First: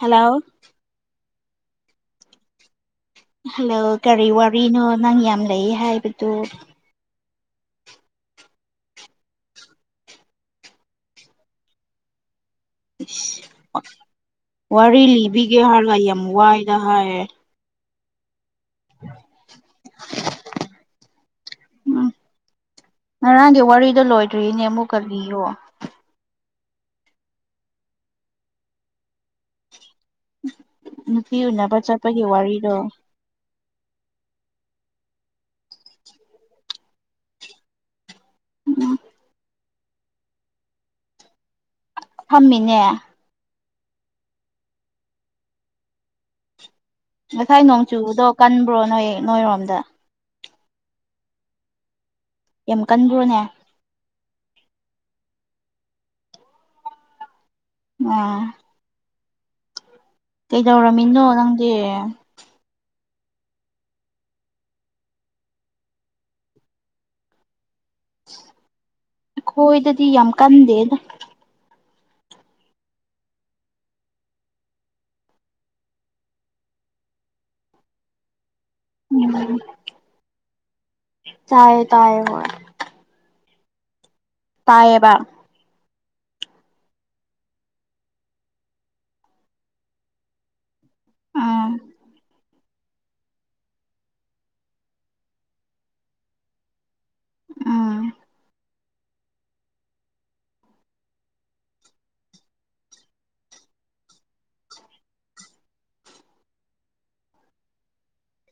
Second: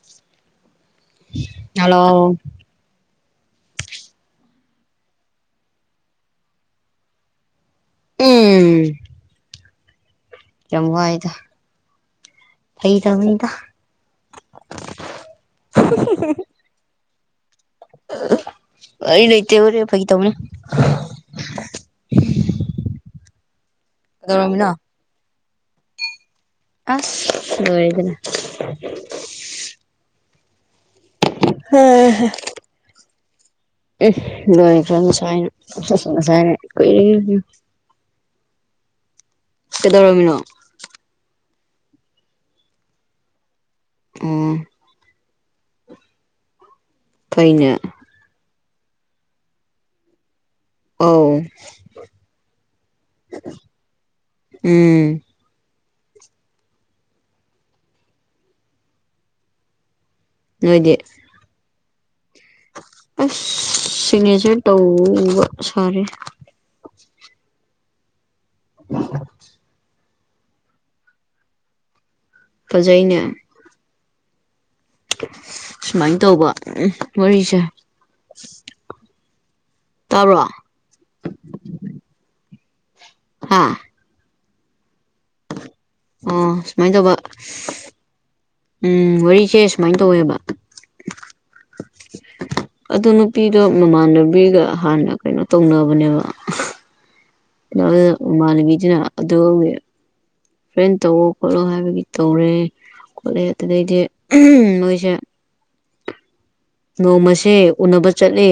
Hello hello hello ꯀꯔꯤ ꯋꯥꯔꯤꯅꯣ ꯅꯪ ꯌꯥꯝ ꯂꯩꯌꯦ ꯍꯥꯏꯕꯗꯨ ꯎꯨꯝ ꯌꯥꯝ ꯋꯥꯢꯗ ꯋꯥꯔꯤ ꯂꯤꯕꯤꯒꯦ ꯍꯥꯏꯔꯒ ꯌꯥꯝ ꯋꯥꯏꯗ ꯍꯥꯏꯌꯦ ꯑꯥ ꯑꯩ ꯂꯩꯇꯦ ꯋꯥꯔꯥ ꯐꯥꯒꯤ ꯇꯧꯕꯅꯦ ꯎꯝ ꯉꯔꯥꯡꯒꯤ ꯋꯥꯔꯤꯗꯣ ꯂꯣꯏꯗ꯭ꯔꯤꯅꯦ ꯀꯩꯗꯧꯔꯝꯃꯤꯅꯣ ꯑꯃꯨꯛꯀ ꯂꯤꯌꯣ ꯑꯁ ꯂꯣꯏꯔꯦꯗꯅ ꯅꯨꯄꯤ ꯎꯅꯕ ꯆꯠꯄꯒꯤ ꯋꯥꯔꯤꯗꯣ ꯑꯦ ꯂꯣꯏꯈ꯭ꯔꯦ ꯉꯁꯥꯏꯅ [unintelligible] [unintelligible] ꯎꯝ ꯀꯩꯗꯧꯔꯝꯃꯤꯅꯣ ꯐꯝꯃꯤꯅꯦ ꯑꯣ ꯉꯁꯥꯏ ꯐꯩꯅꯦ ꯅꯣꯡ ꯆꯨꯕꯗꯣ ꯀꯟꯕ꯭ꯔꯣ ꯅꯣꯏ ꯅꯣꯏꯔꯣꯝꯗ ꯑꯥꯎ ꯌꯥꯝ ꯀꯟꯕ꯭ꯔꯣꯅꯦ ꯎꯨꯝ ꯑꯣ ꯅꯣꯏꯗꯤ ꯀꯩꯗꯧꯔꯝꯃꯤꯅꯣ ꯅꯪꯗꯤ ꯑꯁ ꯁꯤꯒꯅꯦꯁꯔ ꯇꯧꯕ ꯁꯥꯔꯦ ꯑꯩꯈꯣꯏꯗꯗꯤ ꯌꯥꯝ ꯀꯟꯗꯦꯗ ꯐꯖꯩꯅꯦ ꯁꯨꯃꯥꯏꯅ ꯇꯧꯕ ꯎꯝ ꯋꯥꯔꯤꯁꯦ ꯎꯝ ꯇꯥꯕ꯭ꯔꯣ ꯇꯥꯔꯦ ꯇꯥꯔꯦ ꯍꯣꯢ ꯍꯥꯥ ꯇꯥꯏꯌꯦꯕ ꯑꯣ ꯁꯨꯃꯥꯏ ꯇꯧꯕ ꯎꯝ ꯋꯥꯔꯤꯁꯦ ꯁꯨꯃꯥꯏꯅ ꯇꯧꯋꯦꯕ ꯎꯝ ꯑꯣ ꯅꯨꯄꯤꯗꯣ ꯃꯃꯥꯟꯅꯕꯤꯒ ꯍꯥꯟꯅ ꯀꯩꯅꯣ ꯇꯧꯅꯕꯅꯦꯕ ꯑ ꯎꯝ ꯃꯃꯥꯟꯅꯕꯤꯗꯨꯅ ꯑꯗꯨꯒꯤ ꯐ꯭ꯔꯦꯟ ꯇꯧꯑꯣ ꯈꯣꯠꯂꯣ ꯍꯥꯏꯕꯒꯤ ꯇꯧꯔꯦ ꯈꯣꯠꯂꯦ ꯑꯗꯨꯗꯩꯗꯤ ꯃꯣꯏꯁꯦ ꯅꯣꯡꯃꯁꯦ ꯎꯅꯕ ꯆꯠꯂꯦ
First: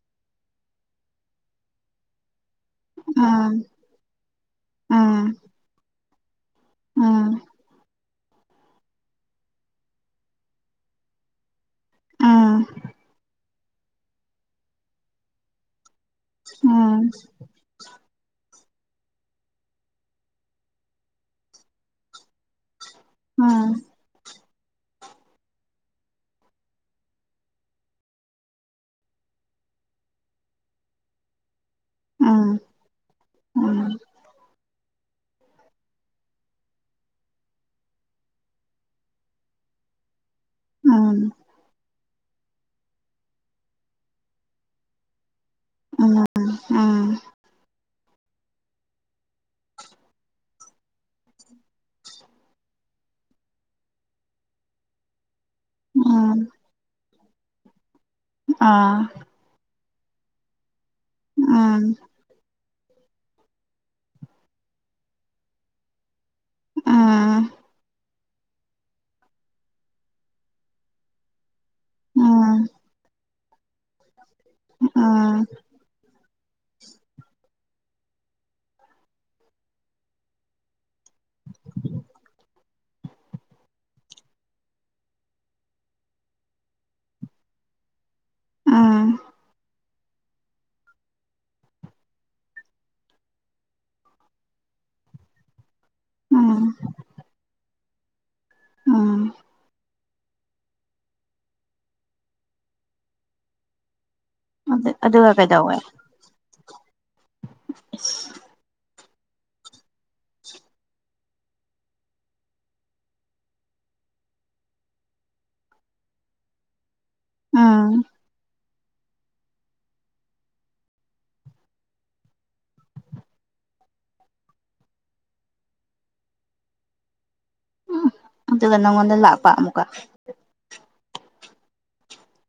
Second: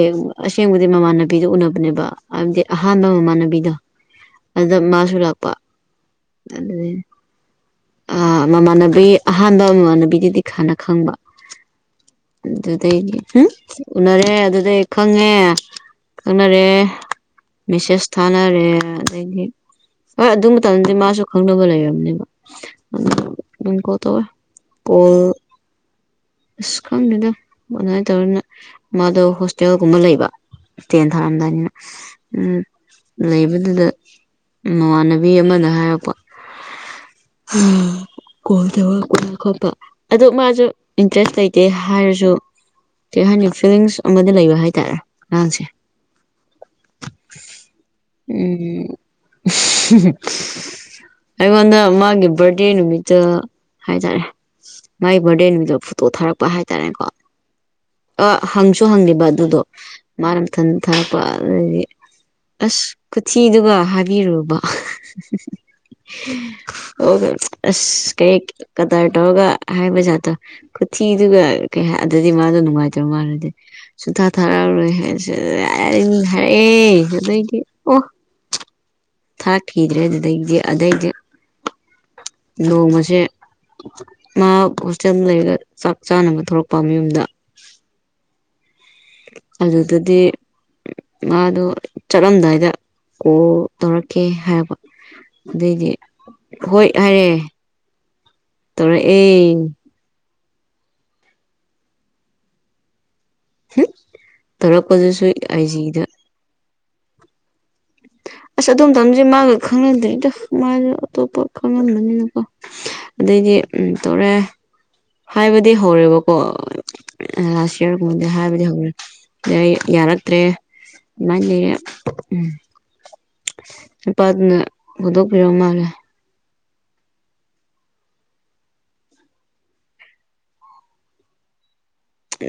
ꯑꯁꯦꯡꯕꯗꯤ ꯃꯃꯥꯟꯅꯕꯤꯗꯨ ꯎꯅꯕꯅꯦꯕ ꯍꯥꯏꯗꯤ ꯑꯍꯥꯟꯕ ꯎꯝ ꯃꯃꯥꯟꯅꯕꯤꯗꯣ ꯑꯗꯥ ꯎꯝ ꯃꯥꯁꯨ ꯂꯥꯛꯄ ꯑꯗꯨꯗꯒꯤ ꯎꯝ ꯑꯥ ꯃꯃꯥꯟꯅꯕꯤ ꯑꯍꯥꯟꯕ ꯃꯃꯥꯟꯅꯕꯤꯒꯤꯗꯤ ꯍꯥꯟꯅ ꯈꯪꯕ ꯎꯝ ꯑꯗꯨꯗꯒꯤ ꯍꯨꯝ ꯎꯅꯔꯦ ꯑꯗꯨꯗꯩ ꯈꯪꯉꯦ ꯈꯪꯅꯔꯦ ꯎꯝ ꯃꯦꯁꯦꯁ ꯊꯥꯅꯔꯦ ꯑꯗꯒꯤ ꯍꯣꯏ ꯑꯗꯨ ꯃꯇꯝꯗꯗꯤ ꯃꯥꯁꯨ ꯈꯪꯅꯕ ꯂꯩꯔꯝꯅꯦꯕ ꯎꯝ [unintelligible] ꯀꯣꯜ ꯇꯧꯋꯦ ꯀꯣꯜ ꯑꯁ ꯈꯪꯗꯦꯗ ꯑꯗꯨꯃꯥꯏꯅ ꯇꯧꯋꯦꯅ ꯃꯥꯗꯣ ꯍꯣꯁꯇꯦꯜꯒꯨꯝꯕ ꯂꯩꯕ ꯇꯦꯟ ꯊꯥꯔꯝꯗꯥꯢꯅꯤꯅ ꯎꯝ ꯑꯗꯨ ꯂꯩꯕꯗꯨꯗ ꯃꯃꯥꯟꯅꯕꯤ ꯑꯃꯅ ꯍꯥꯏꯔꯛꯄ ꯑꯝ ꯀꯣꯜ ꯇꯧꯔꯛꯄ ꯈꯥꯛꯇ ꯑꯗꯨ ꯃꯥꯁꯨ ꯏꯟꯇꯔꯦꯁ ꯂꯩꯇꯦ ꯇꯦ ꯍꯥꯏꯔꯁꯨ ꯊꯩ ꯍꯥꯏꯅꯤ ꯐꯤꯂꯤꯡꯁ ꯑꯃꯗꯤ ꯂꯩꯕ ꯍꯥꯏꯇꯥꯔꯦ [unintelligible] ꯎꯝ ꯑꯩꯉꯣꯟꯗ ꯃꯥꯒꯤ ꯕꯥꯔꯗꯦ ꯅꯨꯃꯤꯠꯇ ꯍꯥꯏꯇꯥꯔꯦ ꯃꯥꯒꯤ ꯕꯥꯔꯗꯦ ꯅꯨꯃꯤꯠꯇ ꯐꯣꯇꯣ ꯊꯥꯔꯛꯄ ꯍꯥꯏ ꯍꯥꯏꯇꯥꯔꯦꯀꯣ ꯑꯥ ꯍꯪꯁꯨ ꯍꯪꯗꯦꯕ ꯑꯗꯨꯗꯣ ꯃꯥꯅ ꯃꯊꯥꯟ ꯊꯥꯔꯛꯄ ꯑꯗꯨꯒꯤ ꯑꯁ ꯈꯨꯊꯤꯗꯨꯒ ꯍꯥꯏꯕꯤꯔꯨꯕ ꯑꯣ ꯑꯁ ꯀꯩ ꯀꯗꯥꯔ ꯇꯧꯔꯒ ꯍꯥꯏꯕ ꯖꯥꯠꯇꯣ ꯈꯨꯊꯤꯗꯨꯒ ꯀꯩ ꯑꯗꯨꯗꯤ ꯃꯥꯗꯣ ꯅꯨꯡꯉꯥꯏꯇꯕ ꯃꯥꯜꯂꯥꯗꯤ ꯁꯨꯊꯥ ꯊꯥꯔꯛꯑꯔꯣꯏ ꯍꯥꯏꯌꯦ ꯍꯥꯏꯔꯛꯑꯦ ꯑꯗꯒꯤ ꯊꯥꯔꯛꯈꯤꯗ꯭ꯔꯦ ꯑꯗꯨꯗꯩꯗꯤ ꯑꯗꯩꯗꯤ ꯅꯣꯡꯃꯁꯦ ꯃꯥ ꯍꯣꯁꯇꯦꯜ ꯂꯩꯔꯒ ꯆꯥꯛ ꯆꯥꯅꯕ ꯊꯣꯛꯂꯛꯄ ꯃꯌꯨꯝꯗ ꯑꯗꯨ ꯑꯗꯨꯗꯤ ꯃꯥꯗꯣ ꯆꯠꯂꯝꯗꯥꯏꯗ ꯀꯣꯜ ꯇꯧꯔꯛꯀꯦ ꯍꯥꯏꯕ ꯑꯗꯩꯗꯤ ꯍꯣꯏ ꯍꯥꯏꯔꯦ ꯇꯧꯔꯛꯑꯦ ꯍꯨꯝ ꯇꯧꯔꯛꯄꯗꯨꯁꯨ ꯑꯗꯨꯒ ꯀꯩꯗꯧꯋꯦ ꯑꯩꯥꯏꯖꯤꯗ ꯑꯁ ꯑꯗꯨ ꯃꯇꯥꯝꯗꯗꯤ ꯃꯥꯒ ꯈꯪꯅꯗ꯭ꯔꯤꯗ ꯃꯥꯁꯦ ꯑꯇꯣꯞꯄ ꯈꯪꯅꯔꯝꯒꯅꯤꯗ ꯑꯗꯩꯗꯤ ꯇꯧꯔꯛꯑꯦ ꯍꯥꯏꯕꯗꯤ ꯍꯧꯔꯦꯕꯀꯣ ꯂꯥꯢꯠ ꯎꯝ ꯌꯥꯔꯒꯗꯤ ꯍꯥꯏꯕꯗꯤ ꯍꯧꯔꯦ ꯑꯗꯩ ꯌꯥꯔꯛꯇ꯭ꯔꯦ ꯑꯗꯨꯃꯥꯏ ꯂꯨꯔꯦ ꯅꯨꯄꯥꯗꯨꯅ ꯍꯨꯗꯣꯛꯄꯤꯔꯥ ꯃꯥꯜꯂꯦ ꯎꯝ ꯑꯗꯨꯒ ꯅꯪꯉꯣꯟꯗ ꯂꯥꯛꯄ ꯑꯃꯨꯛꯀ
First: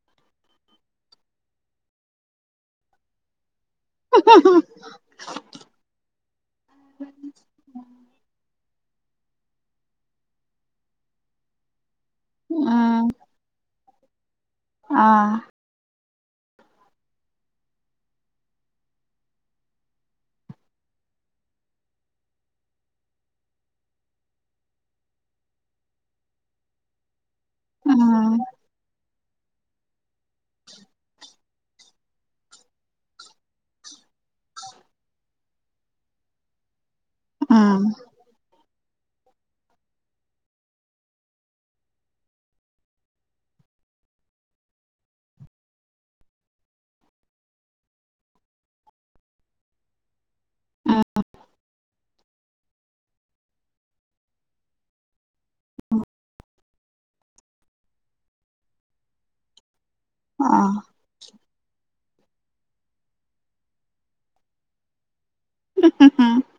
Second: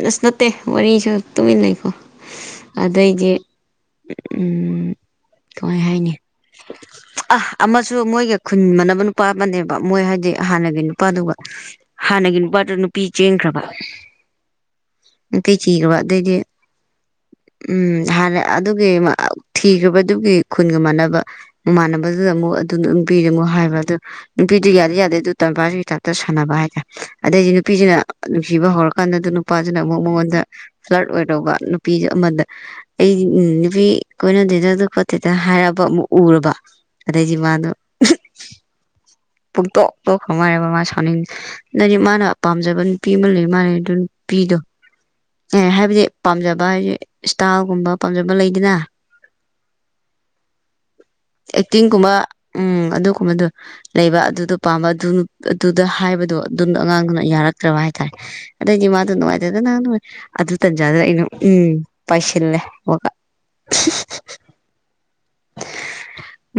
ꯑꯁ ꯅꯠꯇꯦ ꯋꯥꯔꯤꯁꯨ ꯇꯨꯃꯤꯟꯅ ꯂꯩꯀꯣ ꯑꯗꯩꯗꯤ ꯎꯝ ꯀꯃꯥꯏ ꯍꯥꯏꯅꯤ [inaudible] ꯑ ꯑꯃꯁꯨ ꯃꯣꯏꯒ ꯈꯨꯟ ꯃꯅꯕ ꯅꯨꯄꯥ ꯑꯃꯅꯦꯕ ꯃꯣꯏ ꯍꯥꯏꯗꯤ ꯍꯥꯟꯅꯒꯤ ꯅꯨꯄꯥꯗꯨꯒ ꯍꯥꯟꯅꯒꯤ ꯅꯨꯄꯥꯗꯨ ꯅꯨꯄꯤ ꯎꯝ ꯆꯦꯟꯈ꯭ꯔꯕ ꯑꯥ ꯅꯨꯄꯤ ꯊꯤꯈ꯭ꯔꯕ ꯑꯗꯩꯗꯤ ꯎꯝ ꯍꯥꯟꯅ ꯑꯗꯨꯒꯤ ꯊꯤꯈ꯭ꯔꯕꯗꯨꯒꯤ ꯈꯨꯟꯒ ꯃꯥꯟꯅꯕ ꯃꯃꯥꯟꯅꯕꯗꯨꯗ ꯑꯃꯨꯛ ꯑꯗꯨ ꯅꯨꯄꯤꯗꯨꯃꯨꯛ ꯍꯥꯏꯕ ꯑꯗꯨ ꯅꯨꯄꯤꯗꯨ ꯌꯥꯗꯤ ꯌꯥꯗꯦ ꯑꯗꯨ ꯇꯕꯥꯕꯤ ꯇꯥꯞꯇ ꯁꯥꯟꯅ ꯍꯥꯏ ꯇꯥꯏ ꯑꯗꯩꯗꯤ ꯅꯨꯄꯤꯁꯤꯅ ꯎꯝ ꯅꯨꯡꯁꯤꯕ ꯍꯧꯔꯀꯥꯟꯗꯗ ꯅꯨꯄꯥꯁꯤꯅ ꯑꯃꯨꯛ ꯃꯉꯣꯟꯗ ꯐ꯭ꯂꯔꯠ ꯑꯣꯏꯔꯧꯕ ꯅꯨ ꯄꯤꯗꫭ ꯑꯃꯗ ꯑꯩ ꯅꯨꯄꯤ ꯀꯣꯏꯅꯗꯦꯗ ꯑꯗꯨ ꯈꯣꯠꯇꯦꯗ ꯍꯥꯏꯔꯛꯑꯕ ꯑꯃꯨꯛ ꯎꯔꯕ ꯑꯗꯩꯗꯤ ꯃꯥꯗꫭ ꯎꯝ ꯄꯨꯨꯡꯇꫭꯛ ꯇꫭꯛꯈꯔ ꯃꯥꯜꯂꯦꯕ ꯃꯥ ꯁꯥꯎꯅꯤꯡ ꯅꯪꯗꯤ ꯃꯥꯅ ꯄꯥꯝꯖꯕ ꯅꯨꯄꯤ ꯑꯃ ꯂꯩ ꯃꯥꯂꯦ ꯑꯗꯨ ꯅꯨꯄꯤꯗꯣ ꯑꯦ ꯍꯥꯏꯕꯗꯤ ꯄꯥꯝꯖꯕ ꯍꯥꯏꯗꯤ ꯏꯁꯇꯥꯜꯒꯨꯝꯕ ꯄꯥꯝꯖꯕ ꯂꯩꯗꯅ ꯎꯝ‌꯫ ꯑꯦꯛꯇꯤꯡꯒꯨꯝꯕ ꯎꯝ ꯑꯗꯨꯒꯨꯝꯕꯗꫭ ꯂꯩꯕ ꯑꯗꯨꯗꯣ ꯄꯥꯝꯕ ꯑꯗꯨ ꯑꯗꯨꯗ ꯍꯥꯏꯕꯗꯣ ꯑꯗꯨꯝ ꯑꯉꯥꯡꯗꯨꯅ ꯌꯥꯔꯛꯇ꯭ꯔꯕ ꯍꯥꯏꯇꯥꯔꯦ ꯑꯗꯩꯗꯤ ꯃꯥꯗꫭ ꯅꯨꯡꯉꯥꯏꯇꯥꯗꯅ ꯅꫭꯏ ꯑꯗꯨ ꯑꯥ ꯇꯟꯖꯥꯗꯨꯗ ꯑꯩꯅ ꯎꯝ ꯄꯥꯏꯁꯤꯜꯂꯦ ꯋꯀꯥꯞ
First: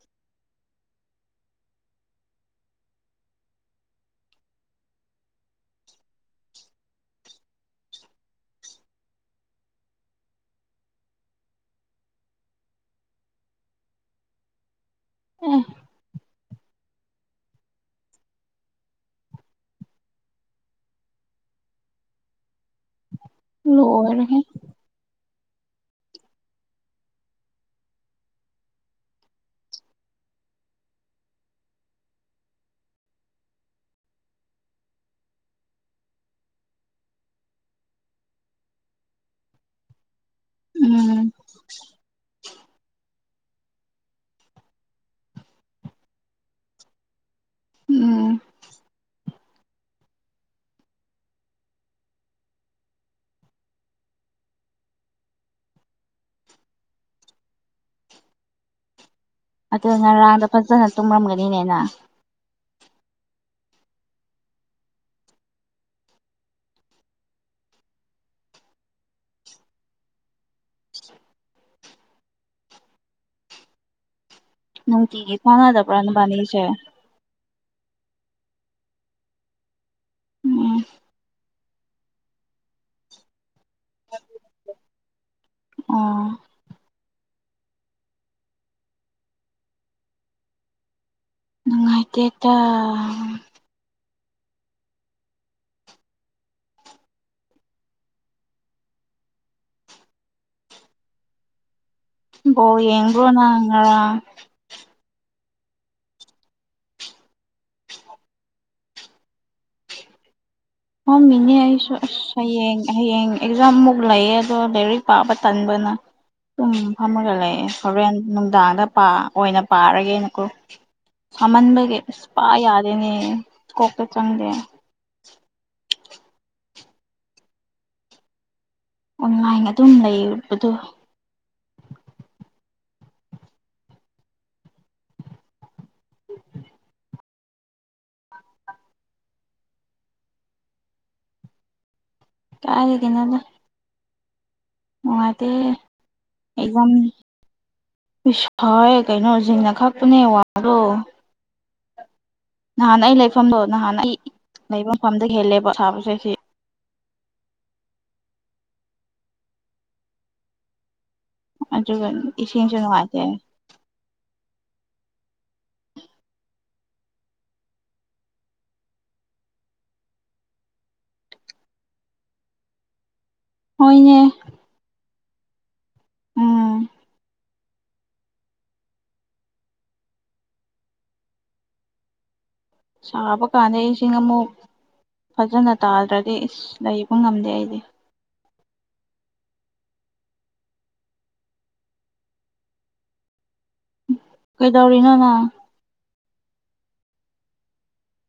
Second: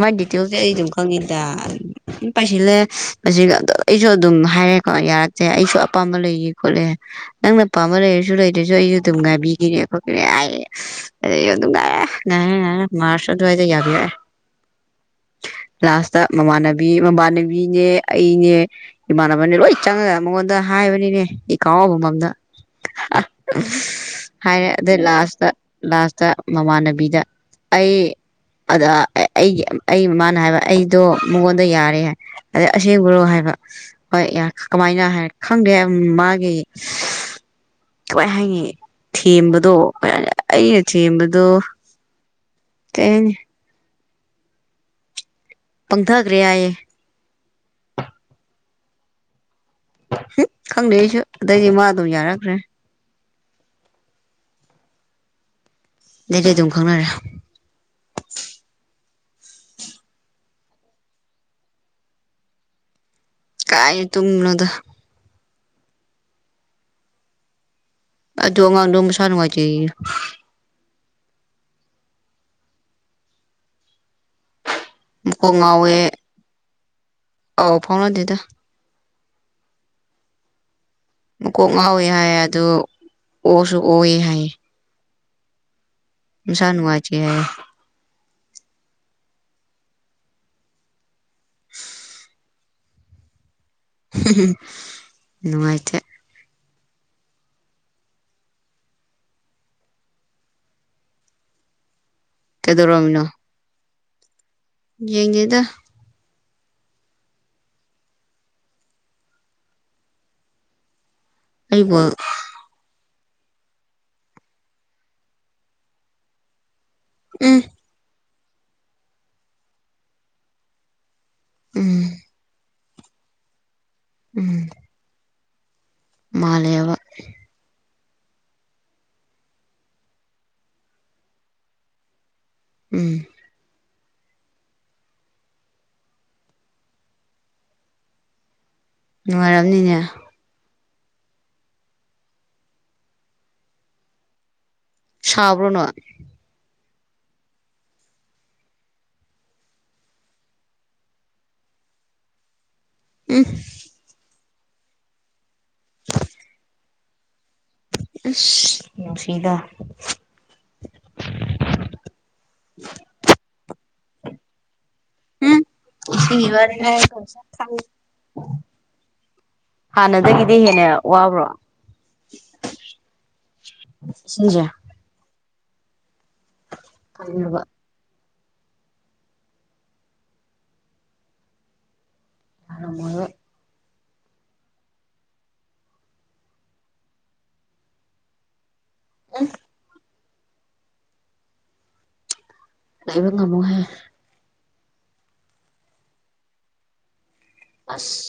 ꯃꯥꯏ ꯗꯤꯇꯤꯁꯦ ꯑꯩ ꯑꯗꯨꯝ ꯈꯪꯉꯤꯗ ꯎꯝ ꯄꯥꯏꯁꯤꯜꯂꯦ ꯃꯁꯤꯒ ꯑꯩꯁꯨ ꯑꯗꯨꯝ ꯍꯥꯏꯔꯦꯀꯣ ꯌꯥꯔꯛꯇꯦ ꯑꯩꯁꯨ ꯑꯄꯥꯝꯕ ꯂꯩꯌꯦ ꯈꯣꯠꯂꯦ ꯅꯪꯅ ꯄꯥꯝꯕ ꯂꯩꯔꯁꯨ ꯁꯨ ꯂꯩꯗ꯭ꯔꯁꯨ ꯑꯩꯁꯨ ꯑꯗꯨꯝ ꯉꯥꯏꯕꯤꯒꯦꯅꯦ ꯈꯣꯠꯀꯦꯅꯦ ꯍꯥꯏꯌꯦ ꯑꯗꯩꯗꯤ ꯅꯨꯡꯉꯥꯏꯔꯦ ꯉꯥꯏꯔꯦ ꯉꯥꯏꯔꯦ ꯃꯥꯔꯁꯨ ꯑꯗꯨꯋꯥꯏꯗ ꯌꯥꯕꯤꯌꯦ [inaudible] ꯑꯦ ꯂꯥꯁꯇ ꯃꯃꯥꯟꯅꯕꯤ ꯃꯃꯥꯟꯅꯕꯤꯅꯦ ꯑꯩꯅꯦ ꯏꯃꯥꯟꯅꯕꯅꯦ ꯂꯣꯏ ꯆꯪꯉꯒ ꯃꯉꯣꯟꯗ ꯍꯥꯏꯕꯅꯤꯅꯦ ꯏ ꯀꯥꯎ ꯑꯃꯃꯝꯗ ꯂꯣꯏꯔꯦꯍꯦ ꯍꯥꯏꯔꯦ ꯑꯗꯩ ꯂꯥꯁꯇ ꯂꯥꯁꯇ ꯃꯃꯥꯟꯅꯕꯤꯗ ꯑꯩ ꯑꯗꯥ ꯑꯩꯒꯤ ꯑꯩ ꯃꯃꯥꯅ ꯍꯥꯏꯕ ꯑꯩꯗꯣ ꯃꯉꯣꯟꯗ ꯌꯥꯔꯦ ꯍꯥꯏ ꯑꯗꯩ ꯑꯁꯦꯡꯕꯔꫭ ꯍꯥꯏꯕ ꯍꯣꯏ ꯀꯃꯥꯏꯅ ꯍꯥꯏ ꯈꯪꯗꯦ ꯃꯥꯒꯤ ꯀꯃꯥꯏ ꯍꯥꯏꯅꯤ ꯊꯦꯝꯕꯗꯣ ꯀꯩ ꯑꯩꯅ ꯎꯝ ꯊꯦꯝꯕꯗꯣ ꯀꯩ ꯍꯥꯏꯅꯤ ꯄꯪꯊꯈ꯭ꯔꯦ ꯍꯥꯏꯌꯦ ꯎꯝ꯫ ꯍꯝ ꯈꯪꯗꯦ ꯑꯩꯁꯨ ꯑꯗꯩꯗꯤ ꯃꯥ ꯑꯗꯨꯝ ꯌꯥꯔꯛꯈ꯭ꯔꯦ꯫ ꯑꯗꯩꯗꯤ ꯑꯗꯨꯝ ꯈꯪꯅꯔꯦ꯫ ꯑꯗꯨ ꯉꯔꯥꯡꯗꫭ ꯐꯖꯅ ꯇꯨꯝꯔꯝꯒꯅꯤꯅꯦ ꯅꯪ ꯀꯥꯏ ꯇꯨꯝꯕꯅꫭꯗ ꯑꯗꯨ ꯑꯉꯥꯡꯗꯣ ꯃꯁꯥ ꯅꯨꯡꯉꯥꯏꯇꯦꯌꯦ ꯅꯨꯡꯇꯤꯒꯤ ꯃꯀꯣꯛ ꯊꯅꯥꯗꯕ꯭ꯔꯥ ꯅꯕꯥꯅꯤꯁꯦ ꯑꯥꯎ ꯐꯥꯎꯅꯗꯦꯗꯥ ꯎꯝ ꯃꯀꯣꯛ ꯉꯥꯎꯋꯦ ꯍꯥꯏ ꯑꯗꯣ ꯑꯣꯁꯨ ꯑꯣꯑꯦ ꯍꯥꯏꯌꯦ ꯑꯣ ꯃꯁꯥ ꯅꯨꯡꯉꯥꯏꯇꯦ ꯍꯥꯏꯌꯦ ꯗꯦꯇ [unintelligible] ꯅꯨꯡꯉꯥꯏꯇꯦ ꯕꯣꯜ ꯌꯦꯡꯕꯔꯣ ꯅꯪ ꯉꯔꯥꯡ ꯌꯦꯡꯒꯦꯗ ꯈꯪꯗꯦꯅꯦ ꯑꯩꯁꯨ ꯑꯩꯕꯨ ꯍꯥꯏꯁ ꯍꯌꯦꯡ ꯍꯌꯦꯡ ꯑꯦꯛꯖꯥꯝꯃꯨꯛ ꯂꯩꯌꯦ ꯑꯗꯣ ꯂꯥꯏꯔꯤꯛ ꯄꯥꯕ ꯇꯟꯕꯅ ꯄꯨꯡ ꯐꯥꯝꯃꯒ ꯎꯝ ꯂꯩꯑꯦ ꯍꯣꯔꯦꯟ ꯅꯨꯡꯗꯥꯡꯗ ꯄꯥ ꯑꯣꯏꯅ ꯄꯥꯔꯒꯦꯅꯀꯣ ꯁꯥꯃꯟꯕꯒꯤ ꯎꯝ ꯑꯁ ꯄꯥꯌꯥꯔꯦꯅꯦ ꯀꯣꯛꯇ ꯆꯪꯗꯦ ꯎꯝ ꯃꯥꯜꯂꯦꯕ ꯑꯣꯟꯂꯥꯏꯟ ꯑꯗꯨꯝ ꯂꯩꯔꯕꯗꯣ ꯎꯝ ꯅꯨꯡꯉꯥꯏꯔꯝꯅꯤꯅꯦ ꯀꯥꯏꯗꯩꯅꯣꯗ ꯅꯨꯡꯉꯥꯏꯇꯦ ꯁꯥꯕ꯭ꯔꯣ ꯅꯣꯏ ꯑꯩꯒꯨꯝ ꯏꯁ ꯐꯌꯦ ꯀꯩꯅꯣꯁꯤꯡꯅ ꯈꯛꯄꯅꯦ ꯋꯥꯗꯣ ꯅꯍꯥꯟ ꯑꯩ ꯎꯝ ꯂꯩꯐꯝꯗꯣ ꯅꯍꯥꯟ ꯑꯩ ꯂꯩꯐꯝ ꯃꯐꯝꯗ ꯍꯦꯜꯂꯦꯕ ꯁꯥꯕꯁꯦ ꯁꯤ ꯏꯁꯁ ꯅꯨꯡꯁꯤꯗ ꯑꯗꯨꯒ ꯏꯁꯤꯡꯁꯨ ꯅꯨꯡꯉꯥꯏꯇꯦ [inaudible] ꯍꯥꯟꯅꯗꯒꯤꯗꯤ ꯍꯦꯟꯅ ꯋꯥꯕ꯭ꯔꯣ ꯍꯣꯏꯅꯦ ꯁꯤꯡꯖꯦ ꯎꯝ ꯐꯩꯔꯕ ꯌꯥꯔꯝꯃꯣꯏꯕ ꯁꯥꯕ ꯀꯥꯟꯗ ꯏꯁꯤꯡ ꯑꯃꯨꯛ ꯐꯖꯅ ꯇꯥꯗ꯭ꯔꯗꯤ ꯂꯩꯕ ꯉꯝꯗꯦ ꯑꯩꯗꯤ [inaudible] ꯂꯩꯕ ꯉꯝꯃꯨꯍꯦ ꯀꯩꯗꯧꯔꯤꯅꯣꯅ ꯑꯁ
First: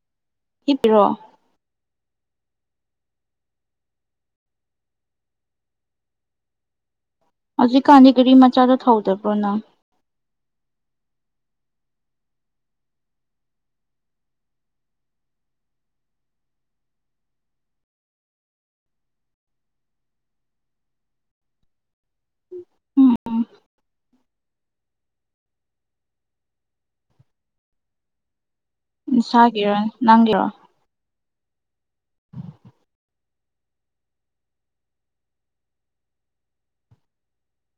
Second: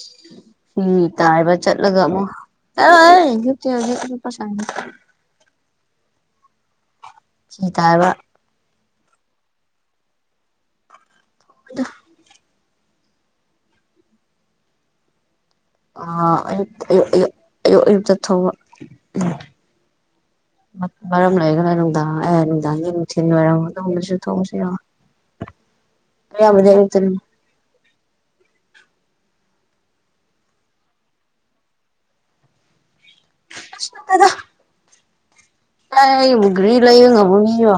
ꯐꯤ ꯍꯤꯞꯄꯤꯔꯣ ꯇꯥꯏꯕ ꯆꯠꯂꯒ ꯑꯃꯨꯛ [unintelligible] ꯐꯤ ꯍꯧꯖꯤꯛ ꯀꯥꯟꯗꯤ ꯇꯥꯏꯕ ꯒꯔꯤ ꯃꯆꯥꯗ ꯊꯧꯗꯕ꯭ꯔꯣꯅ ꯑꯗ ꯑꯥ ꯑꯌꯨꯛ ꯑꯌꯨꯛ ꯑꯌꯨꯛ ꯑꯌꯨꯛ ꯇ ꯊꯧꯕ ꯃꯔꯝ ꯂꯩꯔꯒꯅ ꯅꯨꯡꯗꯥꯡ ꯑꯦ ꯅꯨꯡꯗꯥꯡꯒꯤ ꯅꯨꯡꯊꯤꯜꯒꯤ ꯎꯝ ꯋꯥꯏꯔꯝ ꯃꯇꯨꯡꯗꯁꯨ ꯊꯧꯕꯁꯨ ꯌꯥꯎꯑꯦ [unintelligible] ꯑꯌꯥꯝꯕꯗꯤ ꯑꯌꯨꯛꯇꯅꯤ ꯅꯁꯥꯒꯤꯔ ꯅꯪꯒꯔ ꯑꯁ ꯈꯪꯗꯦꯗ ꯑꯩꯕꯨꯨ ꯒ꯭ꯔꯤ ꯂꯩꯕꯉꯝꯕ ꯃꯤꯔꯣ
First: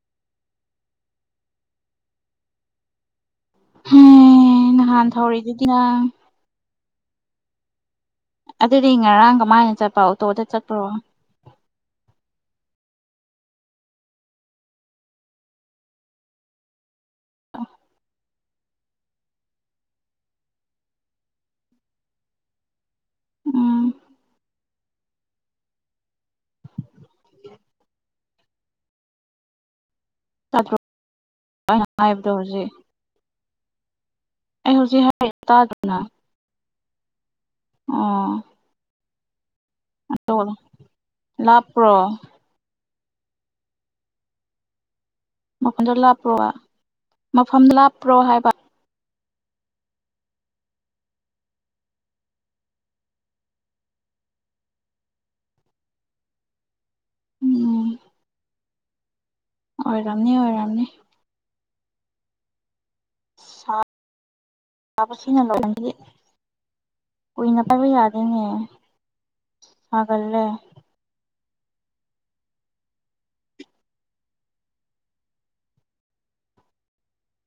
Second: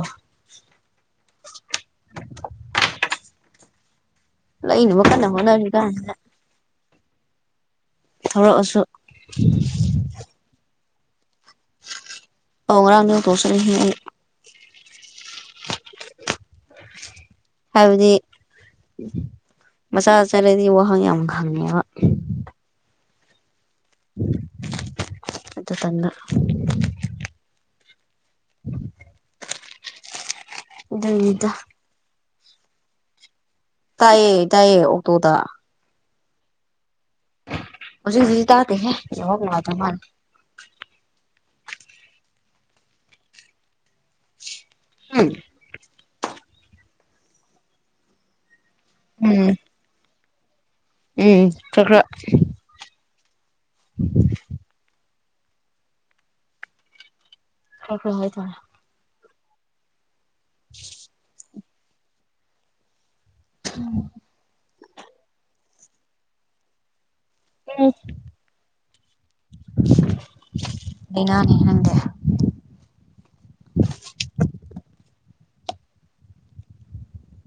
ꯍꯝ ꯂꯩꯅꯕ ꯅꯍꯥꯟ ꯀꯟꯅ ꯊꯔꯤꯗꯨꯗꯤ ꯍꯣꯠꯅꯔꯤ ꯅꯪ ꯀꯥꯟꯁꯤꯗ ꯊꯧꯔꯛꯑꯁꯨ ꯑꯗꯨꯗꯤ ꯉꯔꯥꯡ ꯀꯃꯥꯏꯅ ꯆꯠꯄ ꯑꯣꯇꯣꯗ ꯆꯠꯄ꯭ꯔꯣ ꯑꯧ ꯉꯔꯥꯡꯗꯤ ꯑꯣꯇꯣꯗ ꯆꯠꯂꯤꯍꯦ ꯑꯩ ꯍꯥꯏꯕꯗꯤ ꯃꯆꯥ ꯆꯠꯂꯗꯤ ꯋꯥꯍꯪ ꯌꯥꯝ ꯈꯪꯉꯦꯕ ꯎꯝ ꯑꯇ ꯇꯟꯗ [inaudible] ꯇꯥꯗ꯭ꯔꫭ ꯑꯗꯨꯒꯤꯅꯤꯗ ꯑꯩꯅ ꯍꯥꯏꯕꯗꯣ ꯍꯧꯖꯤꯛ ꯇꯥꯏꯌꯦ ꯑꯩ ꯇꯥꯏꯌꯦ ꯍꯧꯖꯤꯛ ꯍꯥꯏꯔꯤ ꯑꯣꯛꯇꯣꯗ ꯇꯥꯗ꯭ꯔꫭ ꯅꯪ ꯍꯧꯖꯤꯛꯀꯤꯗꯨꯗꯤ ꯑꯣ ꯇꯥꯗꯦꯍꯦ ꯅꯦꯋꯥꯛ ꯅꯨꯉꯥꯏꯇ ꯃꯥꯜꯂꯤ ꯂꯥꯞꯄ꯭ꯔꯣ ꯎꯝ ꯃꯐꯝꯗꯨ ꯂꯥꯞꯄ꯭ꯔꯣ ꯃꯐꯝ ꯂꯥꯞꯄ꯭ꯔꯣ ꯍꯥꯏꯕ ꯎꯝ ꯎꯝ ꯈ꯭ꯔꯥ ꯈ꯭ꯔꯥ [inaudible] ꯎꯝ ꯈ꯭ꯔ ꯈ꯭ꯔ ꯍꯥꯎꯕ ꯑꯣꯏꯔꯝꯅꯤ ꯑꯣꯏꯔꯝꯅꯤ [unintelligible] ꯁꯤꯅ [unintelligible] ꯀꯨꯏꯅ ꯄꯕ ꯎꯝ ꯌꯥꯗꯦꯅꯦ ꯁꯥꯒꯜꯂꯦ ꯂꯩꯅꯥꯅꯤꯅꯦ ꯅꯪꯗꯦ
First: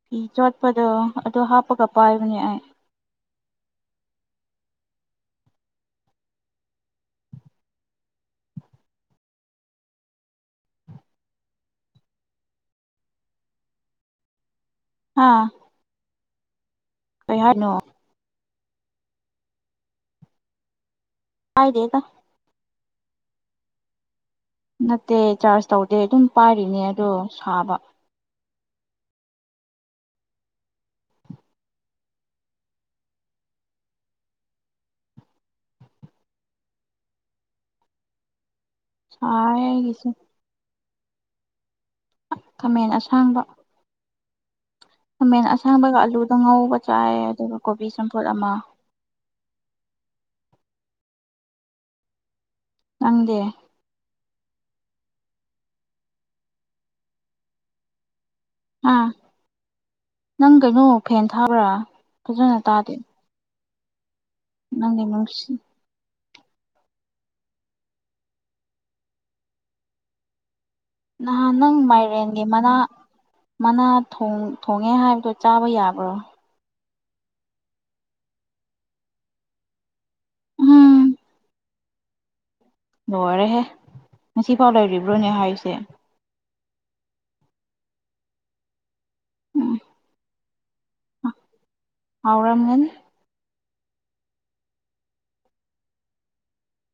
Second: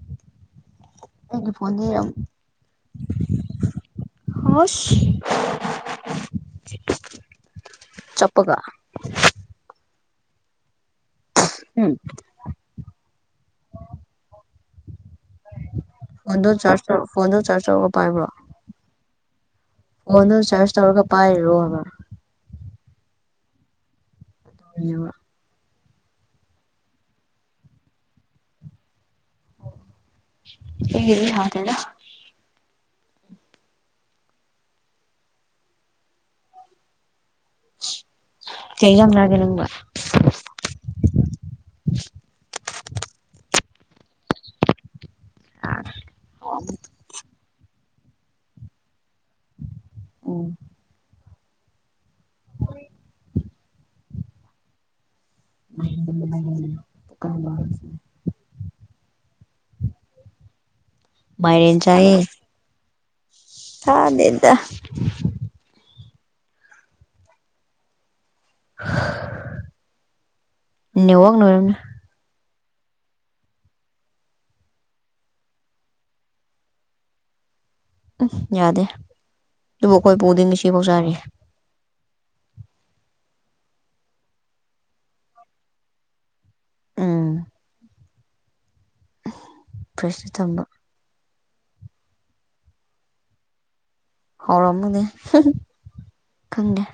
ꯐꯤ ꯆꯣꯠꯄꯗꫭ ꯑꯩꯒꯤ ꯐꫭꯟꯗꯤ ꯍꯣꯁ ꯆꯞꯄꯒ ꯍꯝ ꯍꯥꯥ ꯐꯣꯟꯗꫭ ꯆꯥꯔꯖ ꯇꯧ ꯐꯣꯟꯗꫭ ꯆꯥꯔꯖ ꯇꯧꯔꯒ ꯄꯥꯏꯕ꯭ꯔꯣ ꯐꫭꯟꯗꯨ ꯆꯥꯔꯖ ꯇꯧꯔꯒ ꯄꯥꯏꯔꯤꯔꯣ ꯍꯥꯏꯕ ꯄꯥꯏꯗꯦꯗ ꯍꯥꯏꯕ ꯅꯠꯇꯦ ꯆꯥꯔꯖ ꯇꯧꯗꯦ ꯑꯗꯨꯝ ꯄꯥꯏꯔꯤꯅꯦ ꯑꯗꯣ ꯁꯥꯕ ꯁꯤꯒꯤꯗꯤ ꯍꯥꯎ ꯇꯦꯗ ꯀꯩꯖꯥꯡ ꯆꯥꯒꯦ ꯁꯥꯏ ꯅꯪꯕꫭ ꯑꯩꯒꯤꯁꯦ ꯈꯥꯃꯦꯟ ꯑꯁꯥꯡꯕ ꯈꯃꯦꯟ ꯑꯁꯥꯡꯕꯒ ꯑꯂꯨꯗꯣ ꯉꯧꯕ ꯆꯥꯏ ꯑꯗꯨꯒ ꯀꯣꯕꯤ ꯆꯝꯐꯨꯠ ꯑꯃ ꯑꯣ ꯅꯪꯗꯦ [inaudible] ꯍꯥ ꯅꯪ ꯀꯩꯅꯣ ꯐꯦꯟ ꯊꯥꯕ꯭ꯔꯥ ꯐꯖꯅ ꯇꯥꯗꯦ ꯊꯥꯗꯦꯗ ꯑꯉꯥꯡꯁꯤꯡ [inaudible] ꯅꯦꯠꯋꯥꯛꯅ ꯅꯍꯥꯟ ꯑꯣꯏꯔꯝꯅꯤ ꯅꯪ ꯃꯥꯏꯔꯦꯟ ꯒꯤ ꯃꯅꯥ ꯃꯅꯥ ꯊꫭꯡ ꯊꯣꯡꯉꯦ ꯍꯥꯏꯕꯗꯣ ꯆꯥꯕ ꯌꯥꯕ꯭ꯔꯣ ꯑꯁ ꯌꯥꯗꯦ ꯑꯗꯨꯕꯨ ꯑꯩꯈꯣꯏ ꯄꯨꯗꯤ ꯉꯁꯤꯐꯥꯎ ꯎꯝ ꯆꯥꯔꯤ ꯂꯣꯏꯔꯍꯦ ꯉꯁꯤꯐꯥꯎ ꯂꯩꯔꯤꯕ꯭ꯔꯣꯅꯦ ꯍꯥꯏꯁꯦ ꯎꯝ ꯎꯝ ꯄ꯭ꯔꯦꯁꯔ ꯊꯝꯕ ꯍꯧꯎꯔꯝꯒꯅꯤ ꯍꯥꯎꯔꯝꯃꯅꯦ ꯈꯪꯒꯦ